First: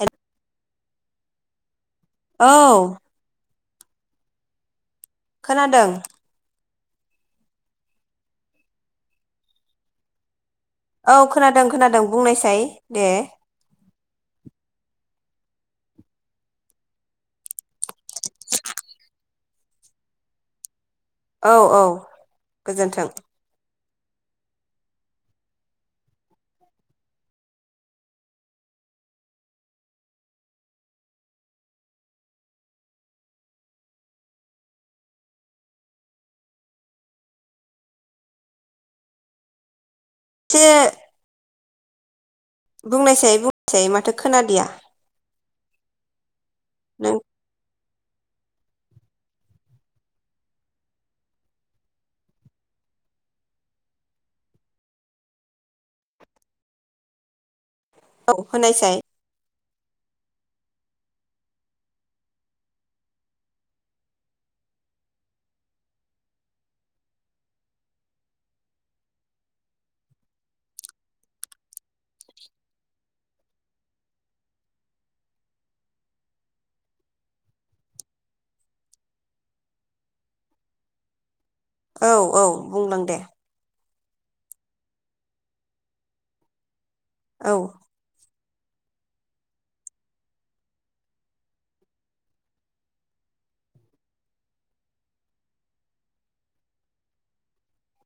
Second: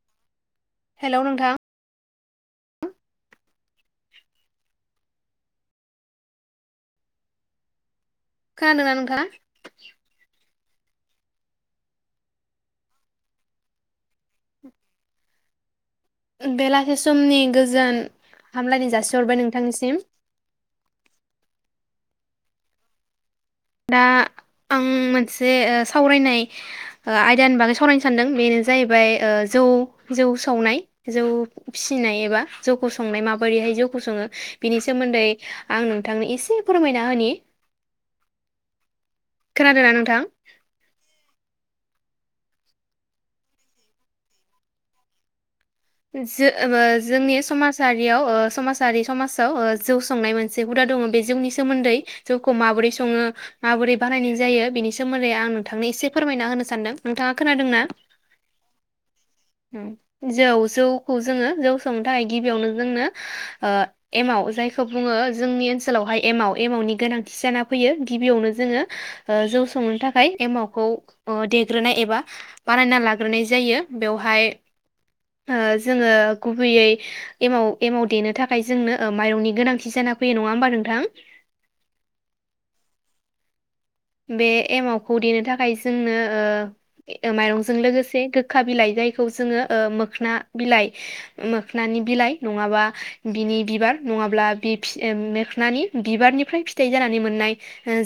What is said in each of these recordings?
हेल हेल' नोंथां औ खोनादों। खोनादों ना नोंथाङा? औ खोनादों खोनादों बुंनायसाय दे। बेलासे समनि गोजोन हामलायनाय जासिहरबाय नोंथांनिसिम। औ औ गोजोन्थों। दा आं मोनसे ओ सावरायनाय ओ आयदानि बागै सावरायनो सानदों बेनो जाहैबाय ओ जौ जौ सावनाय जौ फिसिनाय एबा जौखौ संनाय माबोरैहाय जौखौ सङो बिनि सोमोन्दै आं नोंथांनो एसे फोरमायना होनि। खोनादों ना नोंथां? खे बुंनायसाय बुंनायसाय माथो खोनादिया। जो ओ नों जोंनि समाज समाजारियाव ओ समाजारि समाजाव ओ जौ संनाय मोनसे हुदा दङ बे जौनि सोमोन्दै जौखौ माबोरै सङो माबोरै बानायनाय जायो बेनि सोमोन्दै आं नोंथांनो एसे फोरमायना होनो सानदों । नोंथाङा खोनादोंना? औ होनायसाय उम जौ जौखौ जोङो जौ संनो थाखाय गिबियावनो जोंनो ओ एमाव जायखौ बुङो जोंनि ओनसोलावहाय एमाव एमावनि गोनांथि जाना फैयो गिबियावनो जोङो जौ संनो थाखाय एमावखौ देग्रोनाय एबा बानायना लाग्रोनाय जायो बेवहाय ओ जोङो गुबैयै एमाव एमाव देनो थाखाय जोंनो ओ माइरंनि गोनांथि जाना फैयो नङा होमबा नोंथां? औ औ बुंलां दे। बे एमावखौ देनो थाखाय जोंनो ओ औ माइरंजों लोगोसे गोख गोखा बिलाइ जायखौ जोङो ओ मोखना बिलाइ मोखनानि बिलाइ नङाबा बिनि बिबार नङाब्ला बि फि ओ मोखनानि बिबारनिफ्राय फिथाइ जानानै मोननाय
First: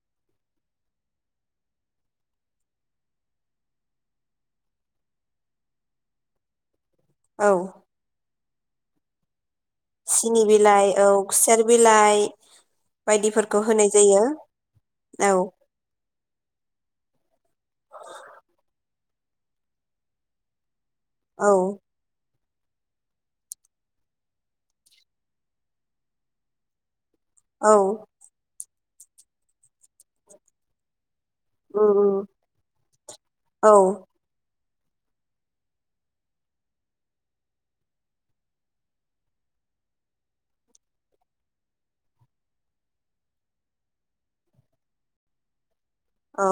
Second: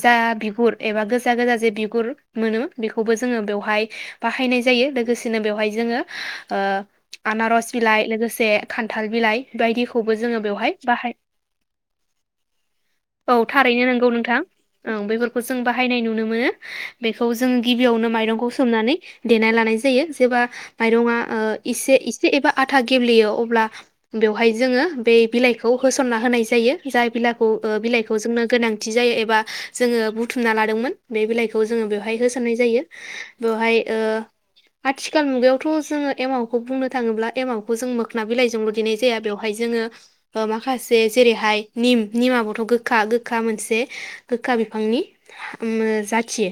जा बिगुर एबा गोजा गोजा जे बिगुर मोनो बेखौबो जोङो बेवहाय बाहायनाय जायो लोगोसेनो बेवहाय जोङो ओ औ आनारस बिलाइ लोगोसे खान्थाल बिलाइ बायदिखौबो जोङो सिनि बेवहाय बिलाइ औ बाहाय खुसेर बिलाइ औ बायदिफोरखौ थारैनो होनाय नंगौ जायो नोंथां ओं औ बेफोरखौ जों बाहायनाय नुनो मोनो बेखौ जों गिबियावनो माइरंखौ सोमनानै देना लानाय जायो । जेब्ला माइरं आ औ ओ एसे एसे एबा आधा गेब्लेयो अब्ला बेवहाय जोङो बे बिलाइखौ होसनना होनाय जायो जाय बिलाखौ औ बिलाइखौ जोंनो गोनां थि जायो एबा जोङो बु बुथुमना लादोंमोन बे बिलाइखौ जोङो उम बेवहाय उम होसननाय जायो । बेवहाय औ ओ आथिखाल मुगायावथ जोङो एमावखौ बुंनो थाङोब्ला एमावखौ जों मोखोना बिलाइजोंल देनाय जाया बेवहाय जोङो माखासे जेरैहाय निम निमाबोथ गोखा-गोखा मोनसे गोखा बिफांनि उम मो अ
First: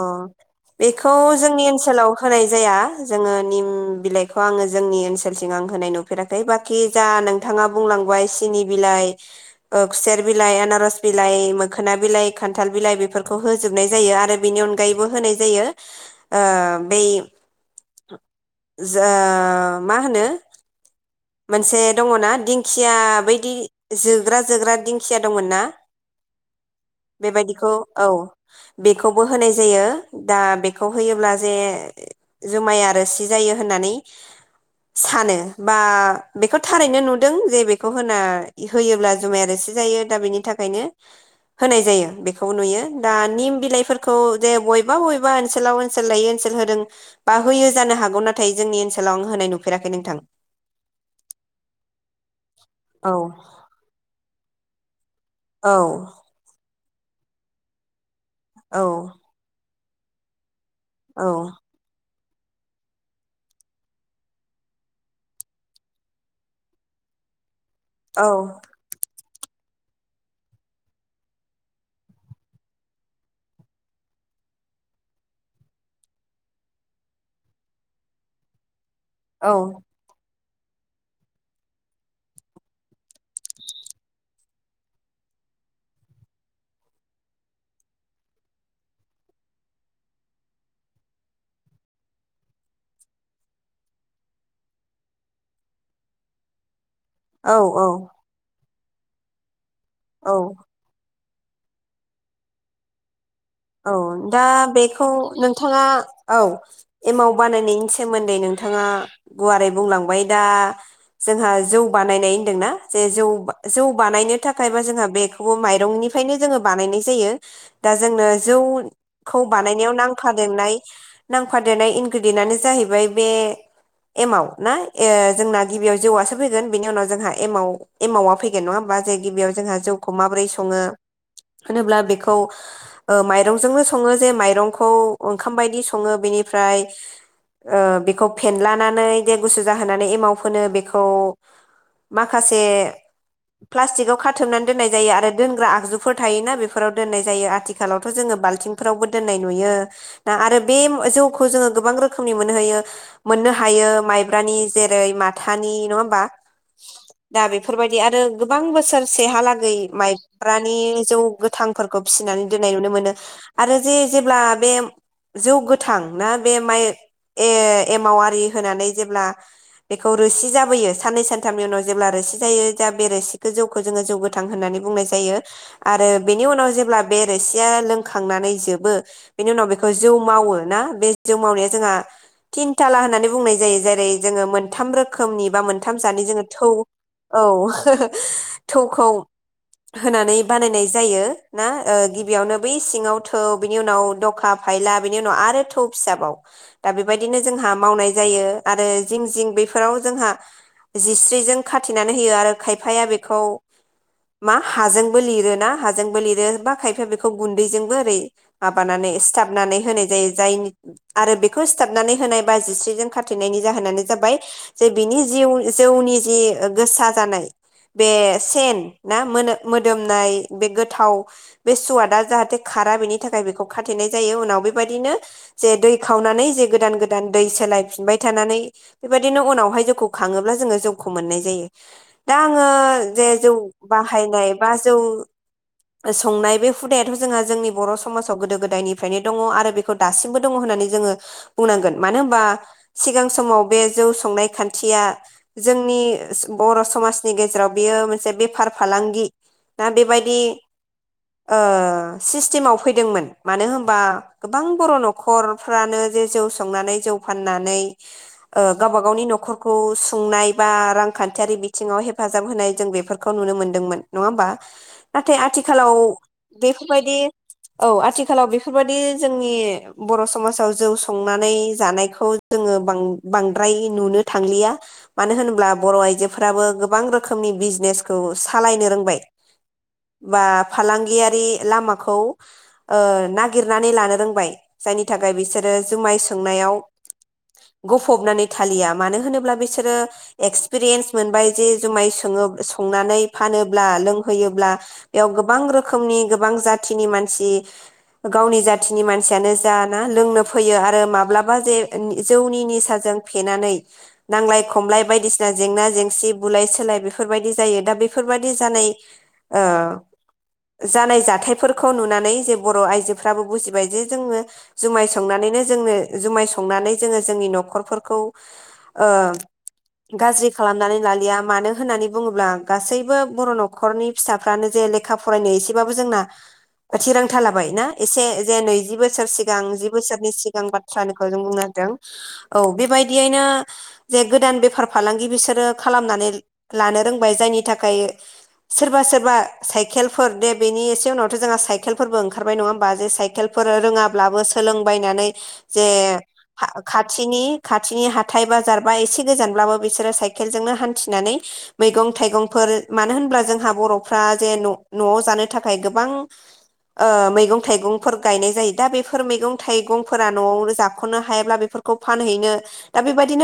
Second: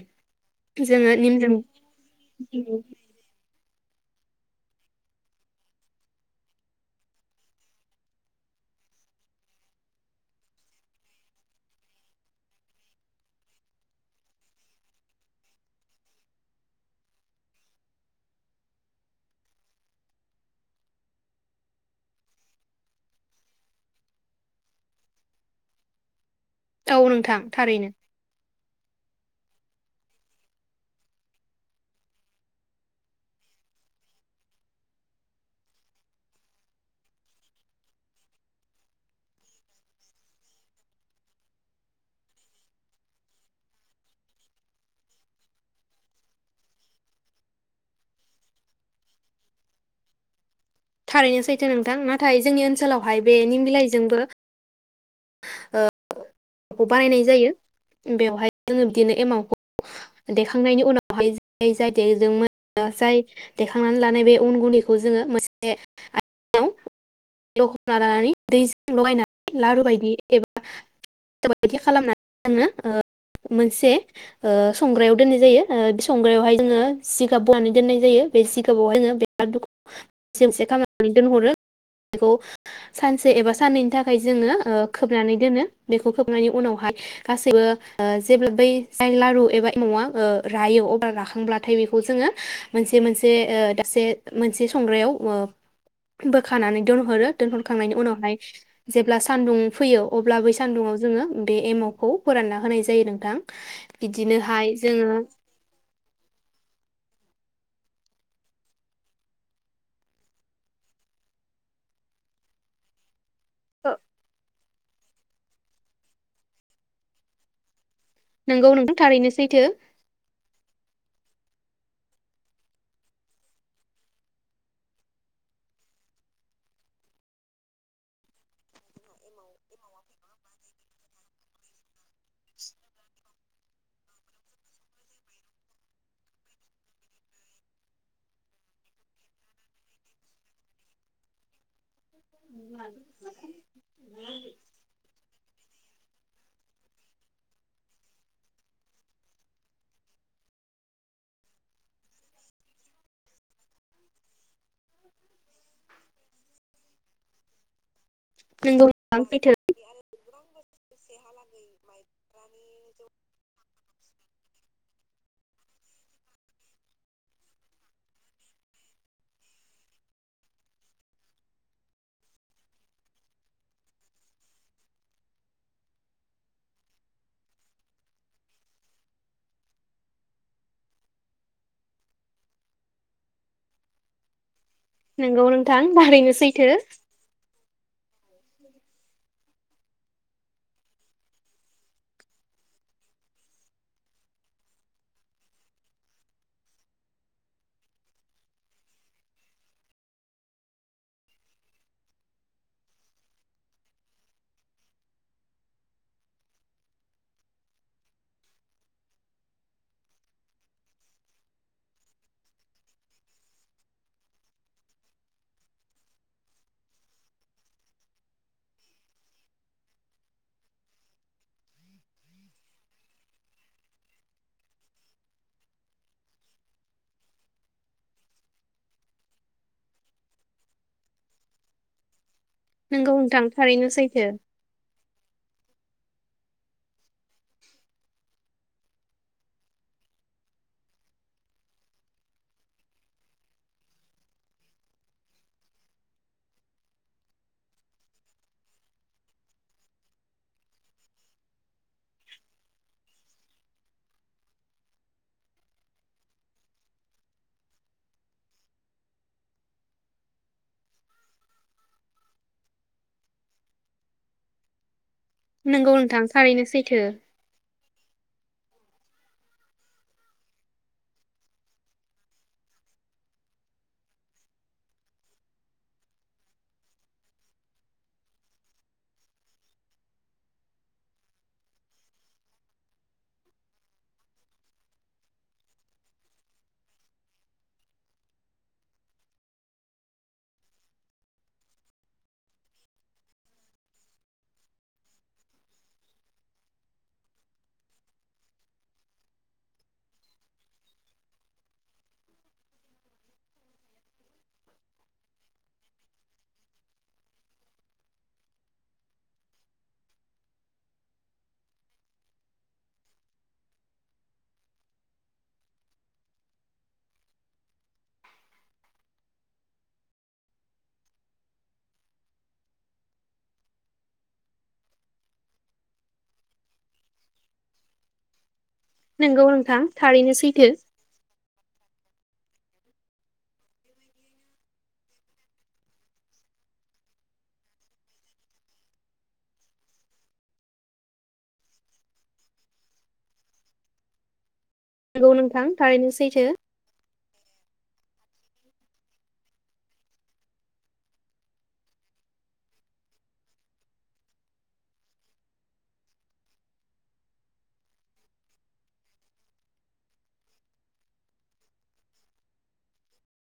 बेखौ जोंनि ओनसोलाव होनाय जाया जोङो निम बिलाइखौ आङो जोंनि ओनसोलथिं आं होनाय नुफेराखै बाखि जा नोंथाङा बुंलांबाय सिनि बिलाइ ओ खुसेर बिलाइ आनारस बिलाइ मोखोना बिलाइ खान्थाल बिलाइ बेफोरखौ होजोबनाय जायो आरो बेनि अनगायैबो होनाय जायो ओ बै जो मा होनो मोनसे दङ ना दिंखिया बायदि जोग्रा जोग्रा दिंखिया दंमोन ना औ नोंथां बेबायदिखौ थारैनो औ बेखौबो होनाय जायो दा बेखौ होयोब्ला जे जुमाया रोसि जायो होननानै सानो बा बेखौ थारैनो नुदों जे बेखौ होना होयोब्ला जुमाया रोसि जायो दा बेनि थाखायनो होनाय जायो बेखौ नुयो दा निम बिलाइफोरखौ जे बबेबा बबेबा ओनसोलाव ओनसोल लायै ओनसोल होदों बा होयो जानो हागौ नाथाय जोंनि ओनसोलाव आं होनाय नुफेराखै नोंथां थारैनो सैथो नोंथां नाथाय जोंनि औ ओनसोलावहाय बे निम बिलाइजोंबो औ खौ बानायनाय जायो बेवहाय औ जोङो बिदिनो एमावखौ देखा खांनायनि औ उनावहाय जाय दे जोंमोन ओ जाय देखांनानै लानाय बे उन गुन्दैखौ जोङो मोनसे आ लखबना औ लानानै दैजों लगायना लारु बायदि एबा [unintelligible] खालामनानै जोङो ओ मोनसे संग्रायाव दोननाय जायो ओ बे संग्रायावहाय जोङो जिगाब बनानै दोननाय जायो बे जिगाब औ । [unintelligible] सेमसे खालामनानै दोनहरो बेखौ सानसे एबा साननैनि थाखाय जोङो ओ खोबनानै दोनो बेखौ खोबनायनि उनावहाय गासैबो ओ जेब्ला बै जाय लारु एबा एमावा रायो अब्ला राखांब्लाथाय बेखौ जोङो मोनसे मोनसे ओ दाबसे मोनसे संग्रायाववो बो खानानै दोनहरो औ दोनहरखांनायनि उनावहाय जेब्ला सान्दुं फैयो अब्ला औ बै सान्दुङाव जोङो बे एमावखौ फोरानना होनाय जायो नोंथां औ दा बिदिनोहाय बेखौ जोङो नोंथाङा औ एमाव बानायनायनि सोमोन्दै नोंथाङा गुवारै बुंलांबाय दा जोंहा जौ बानायनाय होनदोंना जे जौ बा जौ बानायनो थाखा खायबा जोंहा बेखौबो माइरंनिफ्रायनो जोङो बानायनाय जायो दा जों जौ नोंगौ नोंथां थारैनो खौ सैथो बानायनायाव नांफादेरनाय नांफादेरनाय इनग्रेडयेन्टनो जाहैबाय बे एमाव ना ओ जोंना गिबियाव जौवासो फैगोन बेनि उनाव जोंहा एमाव एमावा फैगोन नङा होमबा जे गिबियाव जोंहा जौखौ माबोरै सङो होनोब्ला बेखौ औ माइरंजोंनो सङो जे माइंखौ ओंखाम बायदि सङो बेनिफ्राय ओ बेखौ फनलानानै दे गुसु जाहोनानै एमाव फोनो बेखौ माखासे प्लास्टिकाव खाथुमनानै दोननाय जायो आरो दोनग्रा आगजुफोर थायोना बेफोराव दोननाय जायो आथि खालावथ जोङो बाल्थिंफोरावबो दोननाय नुयो दा आरो बे जौखौ जोङो गोबां रोखोमनि मोननो हयो मोननो हायो माइब्रानि जेरै माथानि नङा होमबा दा बेफोरबायदि आरो गोबां नोंगौ नोंथां सैथो बोसोरसेहालागै माइब्रानि जौ गोथांफोरखौ फिसिनानै नो आरो जे-जेल्बा बे जौ गोथां ना बे माइ ए-एमाव आरि होनानै जेब्ला बेखौ रो सि जाबोयो साननै सानथामनि उनाव जेब्ला रोसि जायो जा बे रोसिखौ जौखौ जोङो जौ गोथां होननानै बुंनाय जायो आरो बेनि उनाव जेब्ला बे रोसिया लोंखांनानै जोबो बेनि उनाव बेखौ जौ मावो ना बे जौ मावनाया जोंहा थिनथाला होननानै बुंनाय जायो जेरै जोङो मोनथाम नोंगौ रोखोमनि बा नोंथां मोनथाम जानि थारैनो जोङो सैथो थौ औ थौखौ होनानै बानायनाय जायो ना? ओ गिबियावनो बै सिङाव थौ बिनि उनाव दखा फायला बेनि उनाव आरो थौ फिसाबाव दा बेबायदिनो जोंहा मावनाय जायो आरो जिं जिं बेफोराव जोंहा जिस्रिजों खाथिनानै होयो आरो खायफाया बेखौ मा हाजोंबो लिरोना हाजोंबो लिरो बा खायफा बेखौ गुन्दैजोंबो ओरै माबानानै सिथाबनानै होनाय जायो जाय आरो बेखौ सिथाबनानै होनाय बा जिस्रिजों खाथेनायनि जाहोनानो जाबाय जे बिनि जिउ जौनि जि गोसा जानाय बे सेन ना मोदोमनाय बे गोथाव बे सुवादा जाहाथे खारा बेनि थाखाय बेखौ खाथेनाय जायो उनाव बेबायदिनो जे दै खावनानै जे गोदान गोदान दै सोलायफिनबाय थानानै बेबायदिनो उनावहाय जौखौ खाङोब्ला जोङो जौखौ मोननाय जायो। दा आङो नोंगौ जे नोंथां जौ थारैनो सैथो बाहायनाय बा जौ संनाय बे हुदायाथ जोंहा जोंनि बर समाजाव गोदो गोदायनिफ्रायनो दङ आरो बेखौ दासिमबो दङ होननानै जोङो बुंनांगोन मानो होनबा सिगां समाव बे जौ संनाय खान्थिया जोंनि बर समाजनि गेजेराव बियो मोनसे बेफार फालांगि दा बेबायदि सिस्टेमाव फैदोंमोन मानो होनबा गोबां बर नखरफ्रानो जे जौ संनानै जौ फाननानै गावबा ओ गावनि नखरखौ सुंनाय बा रांखान्थियारि बिथिङाव हेफाजाब होनाय जों बेफोरखौ नुनो मोनदोंमोन नङा होमबा? नाथाय नोंगौ आथिखालाव नोंथां थारैनो सैथो। बेफोरबायदि औ आथिखालाव बेफोरबायदि जोंनि बर समाजाव जौ संनानै जानायखौ जोङो बां-बांद्राय नुनो थांलिया मानो होनोब्ला बर आइजोफोराबो गोबां रोखोमनि बिजनेसखौ सालायनो रोंबाय बा फालांगि आरि लामाखौ नागिरनानै लानो रोंबाय जायनि थाखाय बिसोरो जुमाय सोंनायाव गफबनानै थालिया मानो होनोब्ला बिसोरो एक्सपिरियेन्स मोनबाय जे जुमाय स-संनानै फानोब्ला लोंहोयोब्ला बेयाव गोबां रो खोमनि गोबां जाथिनि मानसि गावनि जाथिनि मानसियानो जा ना लोंनो फैयो आरो माब्लाबा जे जौनि निसाजों फेनानै नांलाय खमलाय बायदिसिना जेंना जेंसि बुलाय सुलाय बेफोरबायदि जायो दा बेफोरबायदि जानाय जानाय जाथायफोरखौ नुनानै जे बर आइजोफ्राबो बुजिबाय जे जोङो जुमाय संनानैनो जोंनो जुमाय संनानै जोङो जोंनि नखरफोरखौ ओ गाज्रि खालामनानै लालिया मानो होननानै बुङोब्ला गासैबो बर नखरनि फिसाफ्रानो जे लेखा फरायनो एसेबाबो जोंना थिरांथा लाबाय ना एसे जे नै जि बोसोर नोंगौ सिगां नोंथां जि बोसोरनि थारैनो सिगां सैथो बाथ्रानिखौ जों बुंनो औ बेबायदियैनो जे गोदान बेफार फालांगि बिसोरो खालामनानै लानो रोंबाय जायनि थाखाय सोरबा सोरबा सा इकेलफोर दे बेनि एसे उनावथ जोंहा साइकेलफोरबो ओंखारबाय नङा होमबाे साइकेलफोर रोङाब्लाबो सोलोंबायनानै नोंगौ नोंथां जे थारैनो सैथो खाथिनि खाथिनि हा थाय बाजार बा एसे गोजानब्लाबो बिसोरो साइकेलजोंनो हान्थिनानै मैगं थाइगंफोर मानो होनब्ला जोंहा बर'फ्रा जे नआव जानो थाखाय गोबां ओ मैगं थाइगंफोर गायनाय जायो दा बेफोर मैगं थाइगंफोरा नआवनो जाखनो हायाब्ला बेफोरखौ फानहैनो दा बेबायदिनो